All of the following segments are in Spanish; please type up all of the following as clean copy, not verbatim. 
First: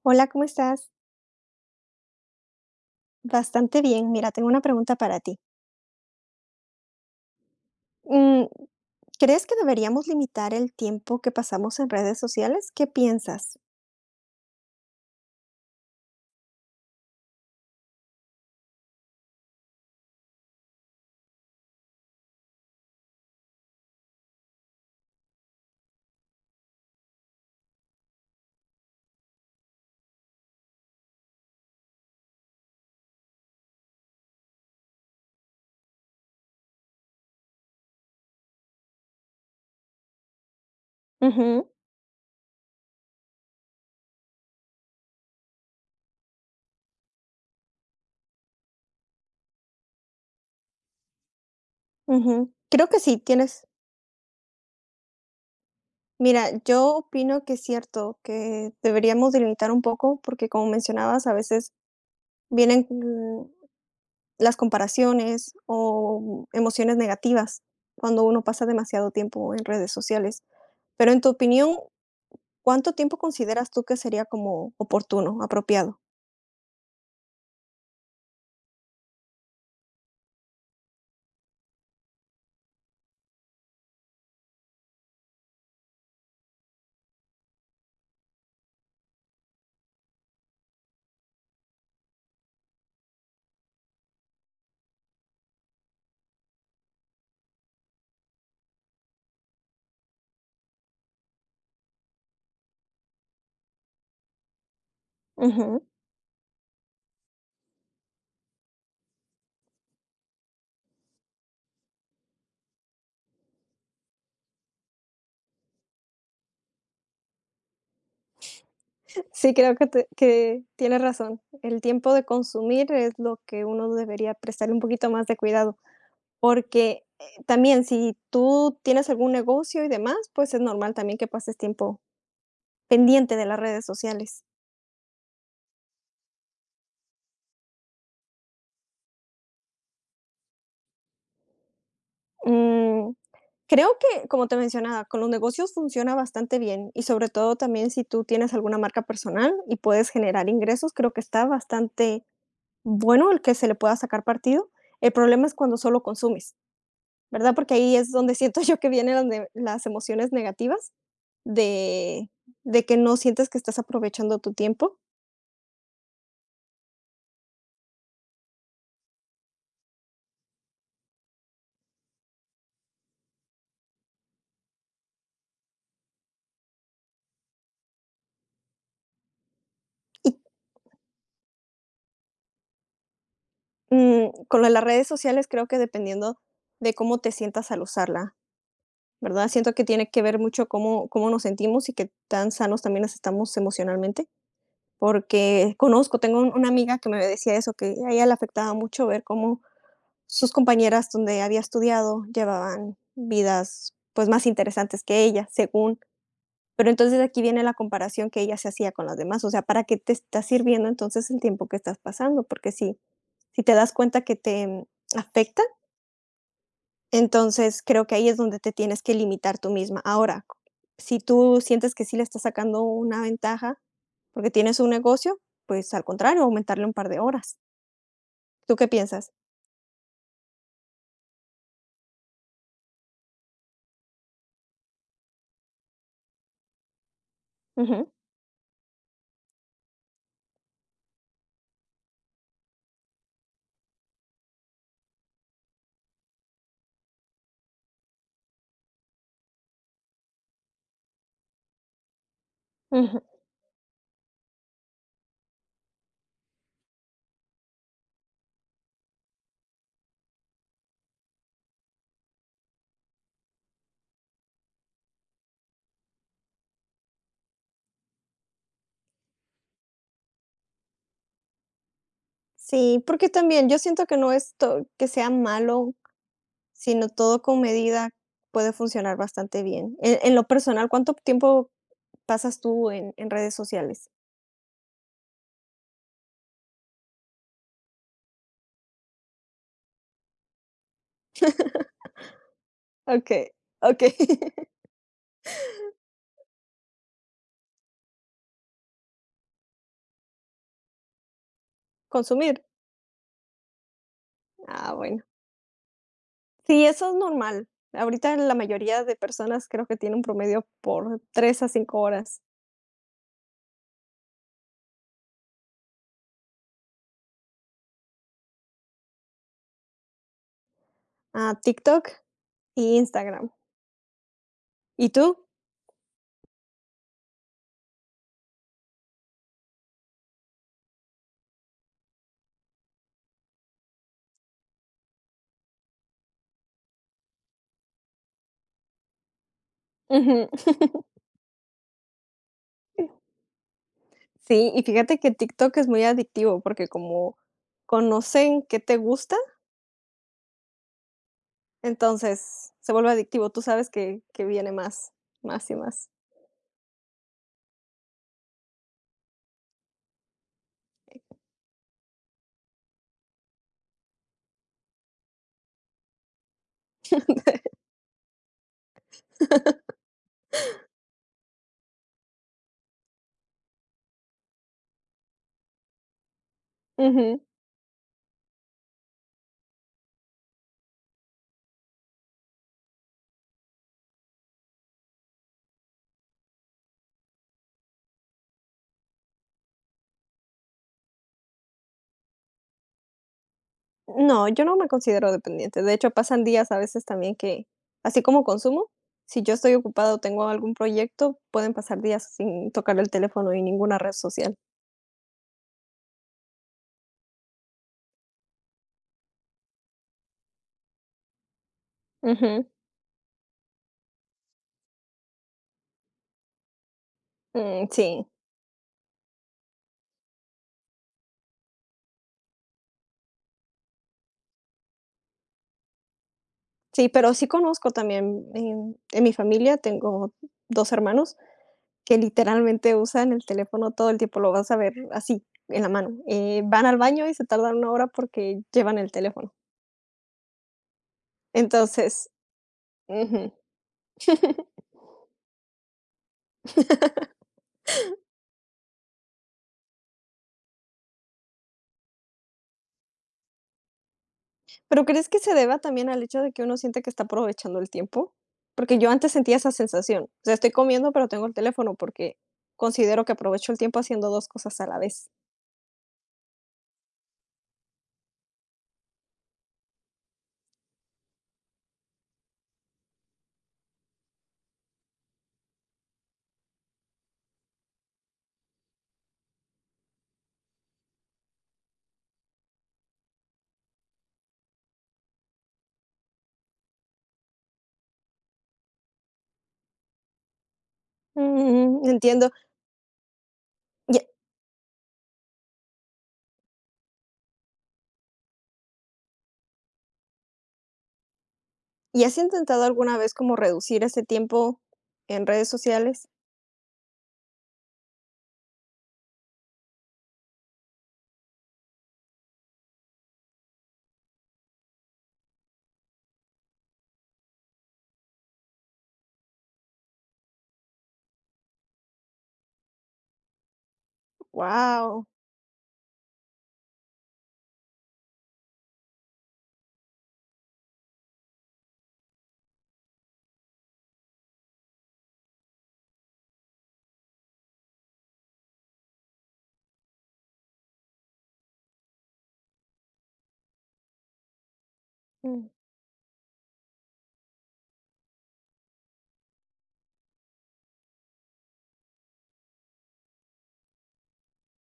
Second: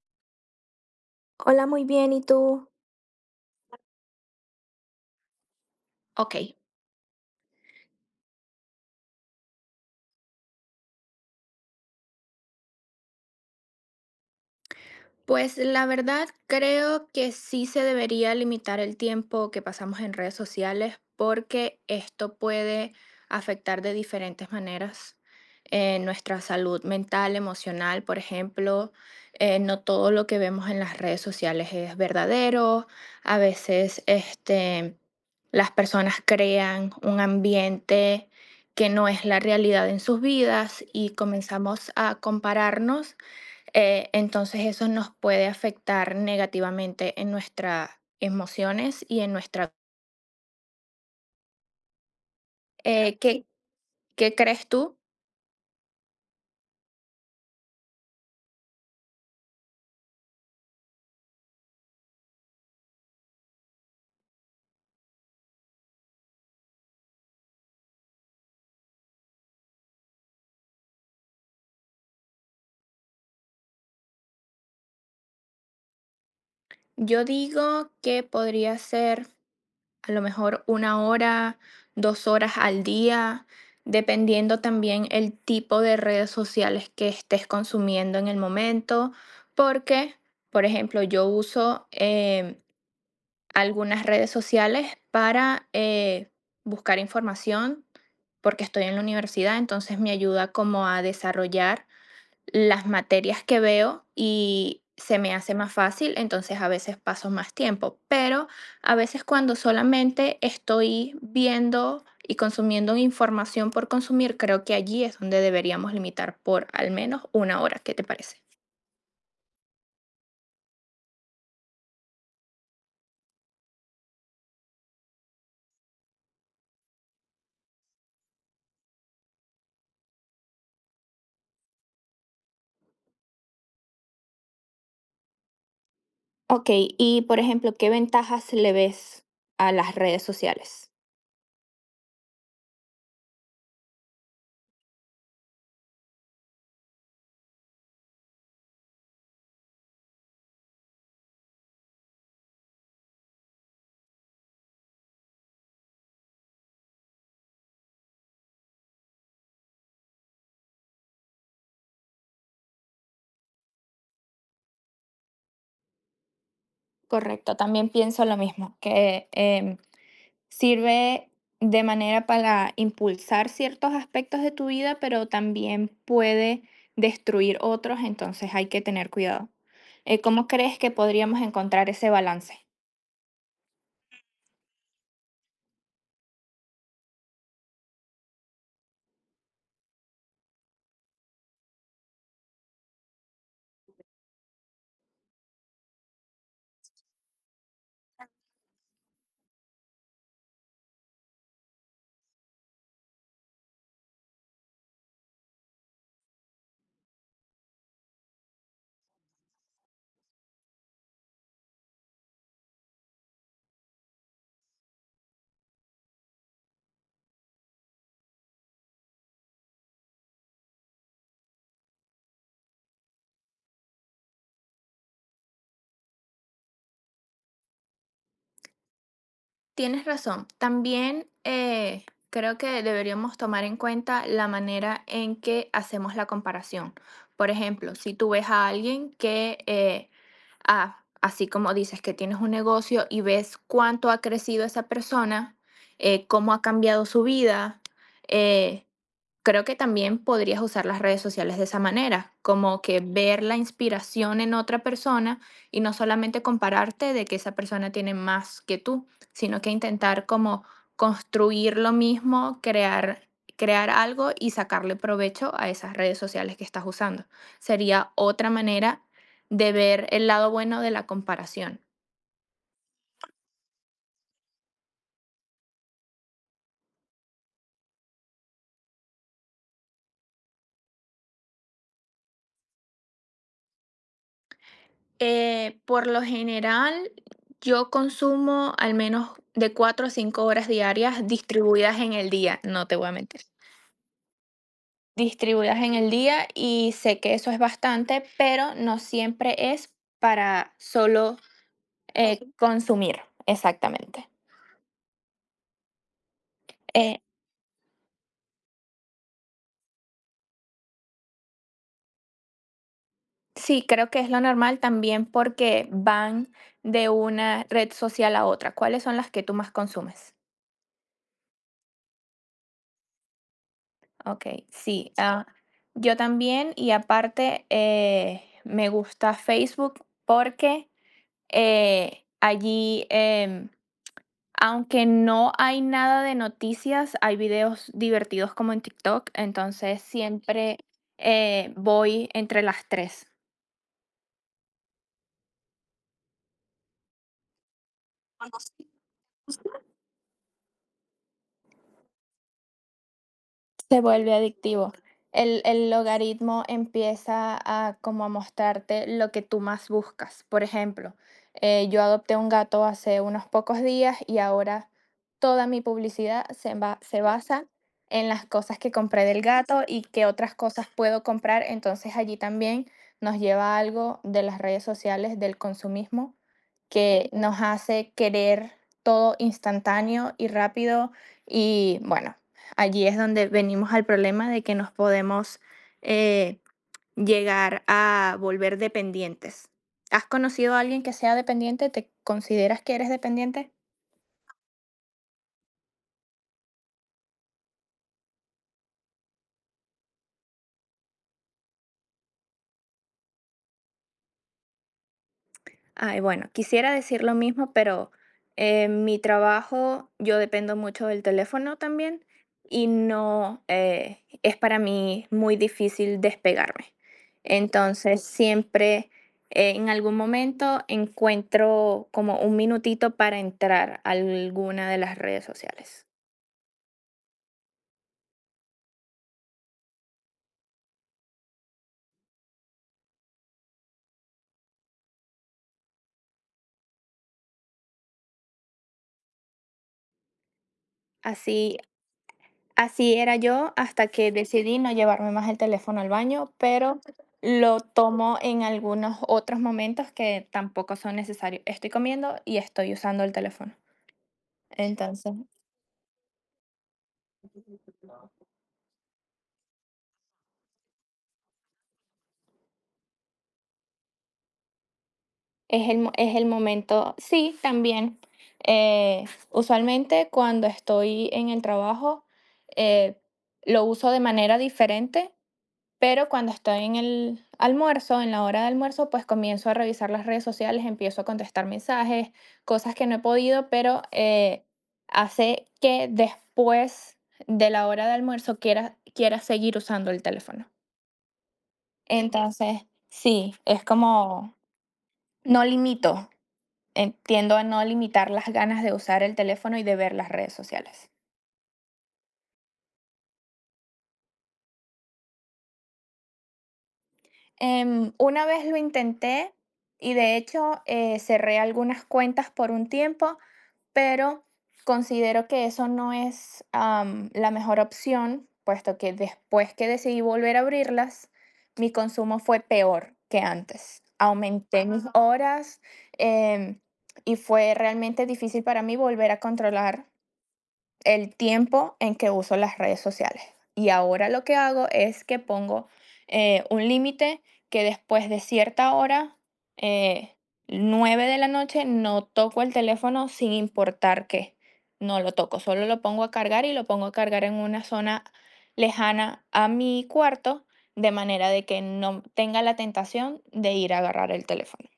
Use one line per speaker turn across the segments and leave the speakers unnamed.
Hola, ¿cómo estás?
Hola, muy bien, ¿y tú?
Bastante bien. Mira, tengo una pregunta para ti.
Ok.
Mm, ¿Crees que deberíamos limitar el tiempo que pasamos en redes sociales? ¿Qué piensas?
Pues la verdad creo que sí se debería limitar el tiempo que pasamos en redes sociales porque esto puede afectar de diferentes maneras nuestra salud mental, emocional, por ejemplo. No todo lo que vemos en las redes sociales es verdadero. A veces las personas crean un ambiente que no es la realidad en sus vidas y
Ujú,
comenzamos a compararnos. Entonces eso nos puede afectar negativamente en nuestras emociones y en nuestra...
ujú. Creo que sí,
¿Qué
tienes.
qué crees tú?
Mira, yo opino que es cierto que deberíamos delimitar un poco porque como mencionabas, a veces vienen las comparaciones o emociones negativas cuando uno pasa demasiado tiempo en redes sociales. Pero en tu opinión, ¿cuánto tiempo consideras tú que sería como oportuno, apropiado?
Yo digo que podría ser a lo mejor una hora, dos horas al día, dependiendo también el tipo de redes sociales que estés consumiendo en el momento, porque, por ejemplo, yo uso algunas redes sociales para buscar información, porque estoy en la universidad, entonces me ayuda como a desarrollar las materias que veo y se me hace más
Ujú.
fácil, entonces a veces paso más tiempo, pero a veces cuando solamente estoy viendo y consumiendo información por consumir, creo que allí es donde deberíamos limitar por al menos una hora. ¿Qué te parece?
Sí, creo que te que tienes razón. El tiempo de consumir es lo que uno debería prestarle un poquito más de cuidado, porque, también si tú tienes algún negocio y demás, pues es normal también que pases tiempo pendiente de las redes sociales.
Ok, y por ejemplo, ¿qué ventajas le ves a las redes sociales?
Mm, creo que, como te mencionaba, con los negocios funciona bastante bien y sobre todo también si tú tienes alguna marca personal y puedes generar ingresos, creo que está bastante bueno el que se le pueda sacar partido. El problema es cuando solo consumes. ¿Verdad? Porque ahí es donde siento yo que vienen las ne las emociones negativas de de que no sientes que estás aprovechando tu tiempo.
Correcto, también pienso lo mismo, que sirve de manera para impulsar ciertos aspectos de tu vida, pero también puede destruir otros, entonces hay que tener cuidado.
Y,
¿Cómo crees que podríamos encontrar ese balance?
con lo de las redes sociales creo que dependiendo de cómo te sientas al usarla, ¿verdad? Siento que tiene que ver mucho cómo nos sentimos y qué tan sanos también nos estamos emocionalmente, porque conozco, tengo un una amiga que me decía eso, que a ella le afectaba mucho ver cómo sus compañeras donde había estudiado llevaban vidas, pues, más interesantes que ella, según. Pero entonces aquí viene la comparación que ella se hacía con las demás, o sea, ¿para qué te está sirviendo entonces el tiempo que estás pasando? Porque si te das cuenta que te, afecta, entonces creo que ahí es donde te tienes que limitar tú misma. Ahora, si tú sientes que sí le estás sacando una ventaja porque tienes un negocio, pues al contrario, aumentarle un par de horas. ¿Tú qué piensas?
Tienes razón. También creo que deberíamos tomar en cuenta la manera en que hacemos la comparación. Por ejemplo,
Ujú,
si tú ves a alguien que, así como dices que tienes un negocio y ves cuánto ha crecido esa persona, cómo ha cambiado su vida, eh, creo que también podrías usar las redes sociales de esa manera, como que
ujú.
ver la inspiración en otra persona y no solamente compararte de que esa persona tiene más que tú, sino que intentar como construir lo mismo, crear algo y sacarle provecho a esas redes sociales que estás usando. Sería otra manera de ver el lado bueno de la comparación.
Sí, porque también yo siento que no es to que sea malo, sino todo con medida puede funcionar bastante bien. En lo personal, ¿cuánto tiempo pasas tú en redes sociales?
Por lo general, yo consumo al menos de 4 a 5 horas diarias distribuidas en el día, no te voy a mentir.
Okey, okey.
Distribuidas en el día y sé que eso es bastante, pero no siempre es para solo
¿Consumir?
consumir, exactamente.
Ah, bueno. Sí, eso es
Eh,
normal. Ahorita la mayoría de personas creo que tiene un promedio por 3 a 5 horas.
sí, creo que es lo normal también porque van de una red social a otra. ¿Cuáles son las que tú más consumes?
Ah, TikTok y Instagram.
Ok,
¿Y
sí, ah,
tú?
yo también y aparte me gusta Facebook porque allí, aunque no hay nada de noticias, hay videos divertidos como en TikTok, entonces
Ujú.
siempre voy entre las tres.
Sí, y fíjate que TikTok es muy adictivo porque como conocen qué te gusta. Entonces, se vuelve adictivo, tú sabes
Se
que
vuelve
que viene
adictivo.
más,
El
más y
el
más.
logaritmo empieza a como a mostrarte lo que tú más buscas. Por ejemplo, yo adopté un gato hace unos pocos días y ahora toda mi publicidad se basa en las cosas que compré del gato y qué otras cosas puedo comprar. Entonces, allí también nos lleva a algo de las redes sociales, del consumismo, que
Ujú.
nos hace querer todo instantáneo y rápido y, bueno, allí es donde venimos al problema de que nos podemos eh, llegar a volver dependientes. ¿Has conocido a alguien que sea dependiente? ¿Te consideras que eres dependiente?
No, yo no me considero dependiente, de hecho, pasan días a veces también que, así como consumo, si yo estoy ocupada o tengo algún proyecto, pueden pasar días sin tocar el teléfono y ninguna red social.
Ay, bueno, quisiera decir lo mismo, pero en mi trabajo yo dependo mucho del teléfono también
Ujú,
y no es para mí muy difícil despegarme.
mm,
Entonces,
sí,
siempre en algún momento encuentro como un minutito para entrar a alguna de las redes sociales.
sí, pero sí conozco también, en mi familia tengo 2 hermanos que literalmente usan el teléfono todo el tiempo, lo vas a ver así, en la mano, van al baño y se tardan una hora porque llevan el teléfono.
Así.
Entonces,
Así era
ujú.
yo hasta que decidí no llevarme más el teléfono al baño, pero lo tomo en algunos otros momentos que tampoco son necesarios. Estoy comiendo y estoy usando el teléfono.
¿Pero crees
Entonces,
que se deba también al hecho de que uno siente que está aprovechando el tiempo? Porque yo antes sentía esa sensación. O sea, estoy comiendo, pero tengo el teléfono porque considero que aprovecho el tiempo haciendo dos cosas a la vez.
es el momento, sí, también. eh, Usualmente cuando estoy en el trabajo, eh, lo uso de manera diferente. Pero cuando estoy en el almuerzo, en la hora de almuerzo, pues comienzo a revisar las redes sociales, empiezo a contestar mensajes, cosas que no he podido, pero hace que después de la hora de almuerzo quiera seguir usando el teléfono.
Entiendo.
Entonces, sí, es
¿Y
como no limito, entiendo a no limitar las ganas de usar el teléfono y de ver las redes sociales.
y has intentado alguna vez como reducir ese tiempo en redes sociales?
Una vez lo intenté y de hecho cerré algunas cuentas por un tiempo, pero considero que eso no es la mejor opción, puesto que después que decidí volver a abrirlas, mi consumo fue peor que antes. Aumenté mis, ajá,
Wow.
horas, em, y fue realmente difícil para mí volver a controlar el tiempo en que uso las redes sociales. Y ahora lo que hago es que pongo un límite, que después de cierta hora, eh, 9 de la noche, no toco el teléfono sin importar qué. No lo toco, solo lo pongo a cargar y lo pongo a cargar en una zona lejana a mi cuarto, de manera de que no tenga la tentación de ir a agarrar el teléfono.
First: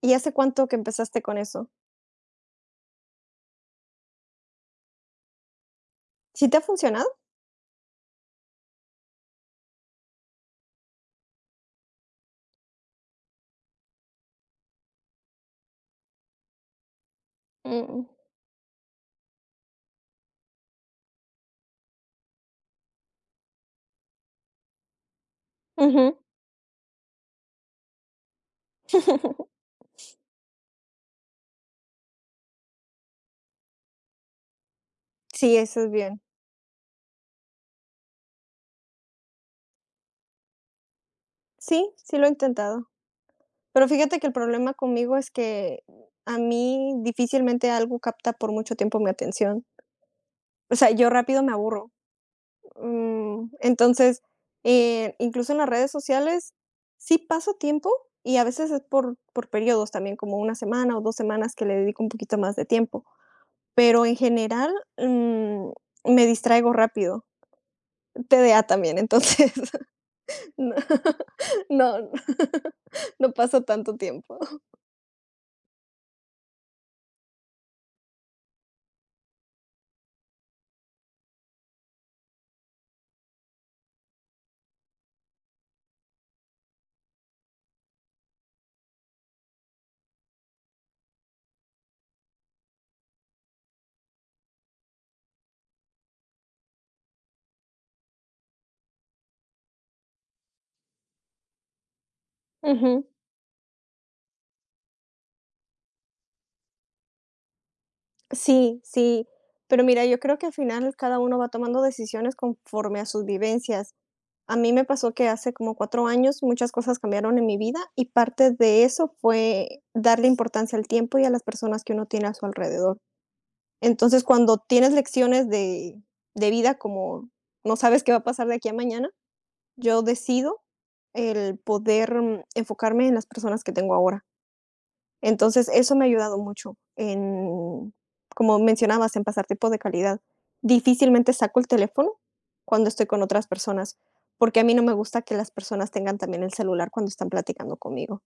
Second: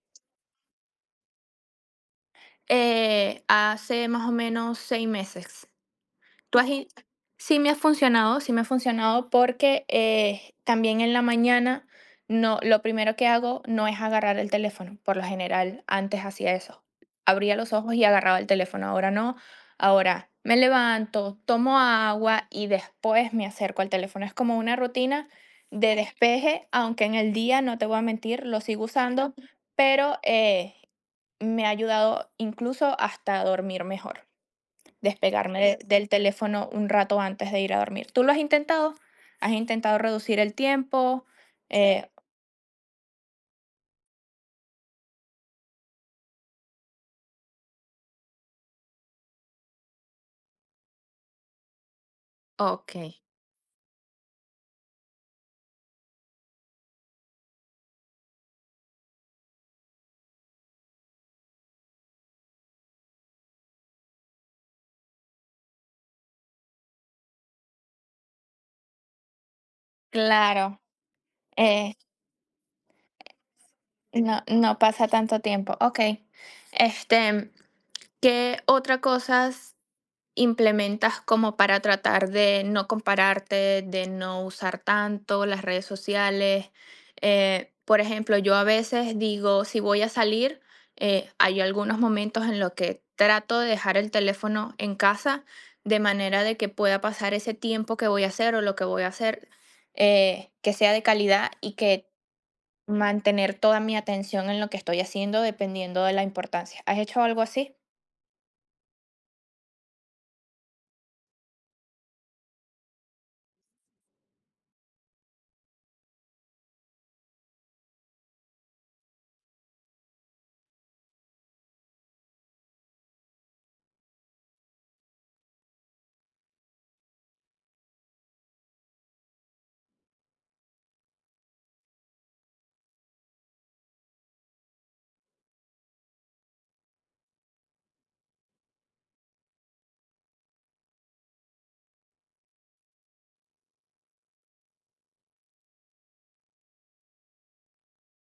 ¿Y hace cuánto que empezaste con eso?
Hace más o menos seis meses.
¿Sí te
¿Tú
ha
has in
funcionado?
Sí, me ha funcionado, sí me ha funcionado porque, también en la mañana, no lo primero que hago no es agarrar el teléfono, por lo general, antes hacía eso, abría los ojos y
Mm,
agarraba el teléfono, ahora no, ahora me levanto, tomo agua y después me acerco al teléfono, es como una rutina de
ujú.
despeje, aunque en el día, no te voy a mentir, lo sigo usando, pero, me ha ayudado incluso hasta a dormir mejor.
Sí,
Despegarme de
eso es
del
bien.
teléfono un rato antes de ir a dormir, ¿tú lo has intentado? ¿Has intentado reducir el tiempo?
Sí,
Eh.
sí lo he intentado. Pero fíjate que el problema conmigo es que a mí difícilmente algo capta por mucho tiempo mi atención. O sea, yo rápido me aburro.
Okey.
Entonces, incluso en las redes sociales sí paso tiempo y a veces es por periodos también, como una semana o 2 semanas que le dedico un poquito más de tiempo. Pero en general, mm, me distraigo rápido. TDA también, entonces. No,
Claro, eh,
no, no paso tanto tiempo.
no pasa tanto tiempo, okey. Este, ¿qué otra cosas implementas como para tratar de no compararte, de no usar tanto las redes sociales? Por ejemplo, yo a veces digo, si voy a salir, hay algunos momentos en los que trato de dejar el teléfono en casa de manera de que pueda pasar ese tiempo que voy a hacer o lo que voy a hacer, que sea de calidad y que
Ujú.
mantener toda mi atención en lo que estoy haciendo dependiendo de la importancia. ¿Has hecho algo así?
Sí, sí, pero mira, yo creo que al final cada uno va tomando decisiones conforme a sus vivencias. A mí me pasó que hace como 4 años muchas cosas cambiaron en mi vida y parte de eso fue darle importancia al tiempo y a las personas que uno tiene a su alrededor. Entonces, cuando tienes lecciones de vida como no sabes qué va a pasar de aquí a mañana, yo decido el poder enfocarme en las personas que tengo ahora. Entonces, eso me ha ayudado mucho en, como mencionabas, en pasar tiempo de calidad. Difícilmente saco el teléfono cuando estoy con otras personas, porque a mí no me gusta que las personas tengan también el celular cuando están platicando conmigo.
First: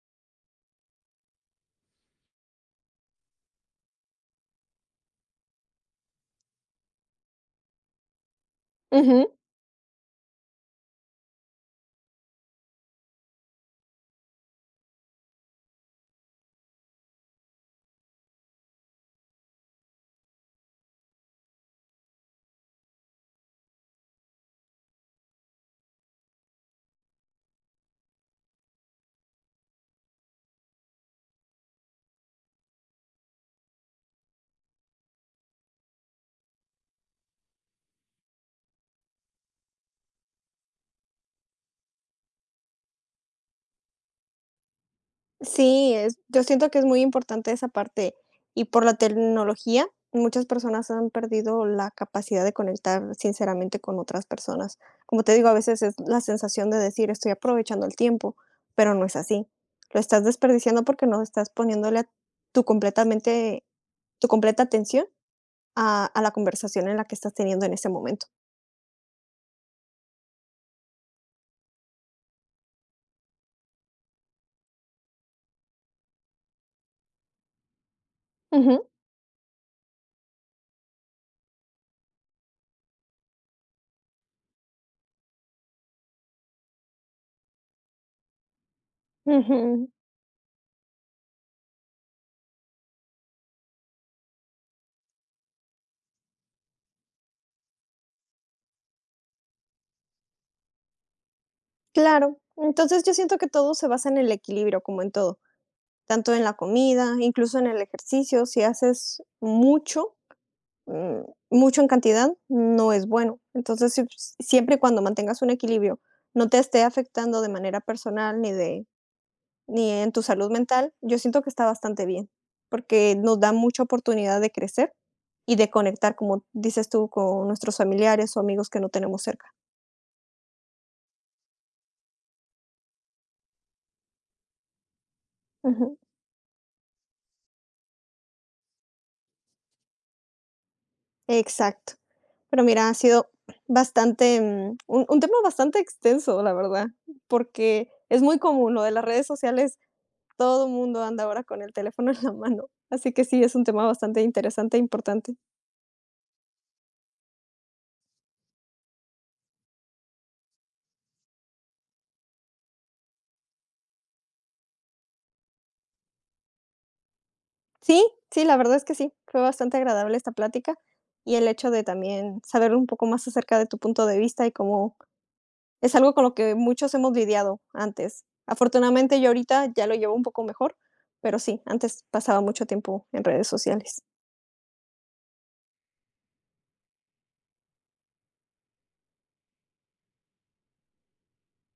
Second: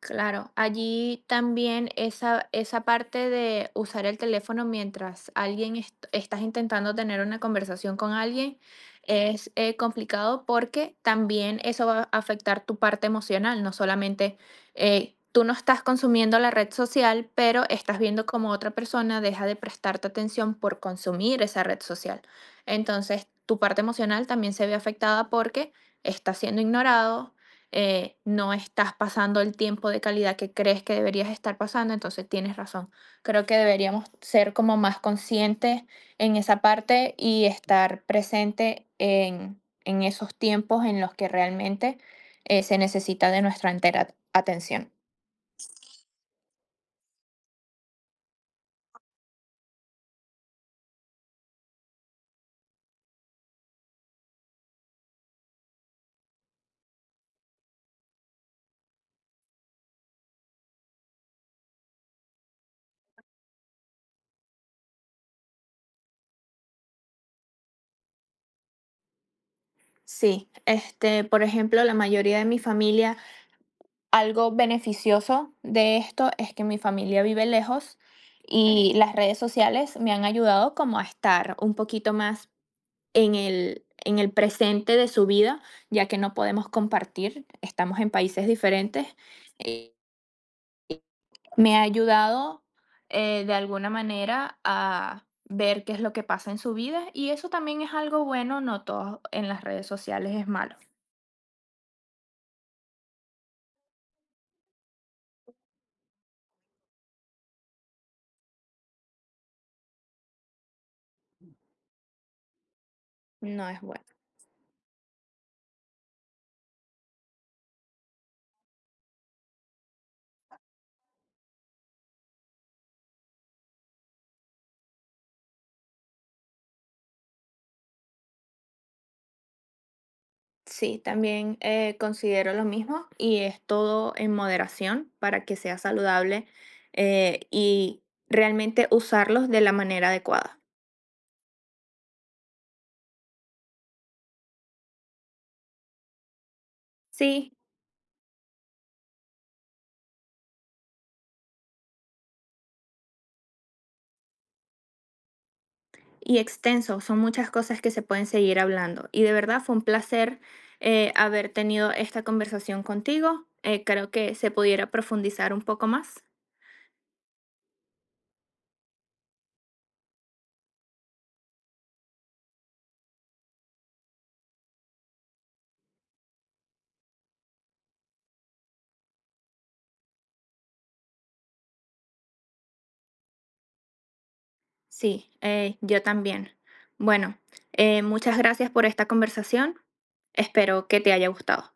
Claro, allí también esa parte de usar el teléfono mientras estás intentando tener una conversación con alguien
Ujú.
es complicado porque también eso va a afectar tu parte emocional, no solamente tú no estás consumiendo la red social, pero estás viendo como otra persona deja de prestarte atención por consumir esa red social. Entonces, tu parte emocional también se ve afectada porque estás siendo ignorado, no estás pasando el tiempo de calidad que crees que deberías estar pasando, entonces tienes razón. Creo que deberíamos ser como más conscientes en esa parte y estar presente en esos tiempos en los que realmente se necesita de nuestra entera atención.
Sí, es yo siento que es muy importante esa parte, y por la tecnología, muchas personas han perdido la capacidad de conectar sinceramente con otras personas. Como te digo, a veces es la sensación de decir: "Estoy aprovechando el tiempo", pero no es así. Lo estás desperdiciando porque no estás poniéndole tu completamente tu completa atención a la conversación en la que estás teniendo en ese momento.
Sí, este, por ejemplo, la mayoría de mi familia, algo beneficioso de esto es que mi familia vive lejos
Ujú,
y las redes sociales me han ayudado como a estar un poquito más en el presente de su vida, ya que no podemos compartir, estamos en países diferentes,
ujú,
eh, me ha ayudado de alguna manera a ver qué es lo que pasa en su vida y eso también es algo bueno, no todo en las redes sociales es malo,
claro. Entonces, yo siento que todo se basa en el equilibrio, como en todo. Tanto en la comida, incluso en el ejercicio, si haces mucho, mm, mucho en cantidad, no es bueno.
no es
Entonces,
bueno.
siempre y cuando mantengas un equilibrio, no te esté afectando de manera personal ni en tu salud mental, yo siento que está bastante bien, porque nos da mucha oportunidad de crecer y de conectar, como dices tú, con nuestros familiares o amigos que no tenemos cerca.
Sí, también considero lo mismo y es todo en moderación para que sea
Ujú.
saludable, y realmente usarlos de la manera adecuada.
Exacto. Pero mira, ha sido bastante, un tema bastante extenso, la verdad,
Sí,
porque es muy común lo de las redes sociales, todo el mundo anda ahora con el teléfono en la mano, así que sí, es un tema bastante interesante e importante.
y extenso. Son muchas cosas que se pueden seguir hablando. Y de verdad fue un placer haber tenido esta conversación contigo. Creo que se pudiera profundizar un poco más.
Sí, sí, la verdad es que sí, fue bastante agradable esta plática y el hecho de también saber un poco más acerca de tu punto de vista y cómo es algo con lo que muchos hemos lidiado antes. Afortunadamente, yo ahorita ya lo llevo un poco mejor, pero sí, antes pasaba mucho tiempo en redes sociales.
Sí, yo también. Bueno, muchas gracias por esta conversación. Espero que te haya gustado.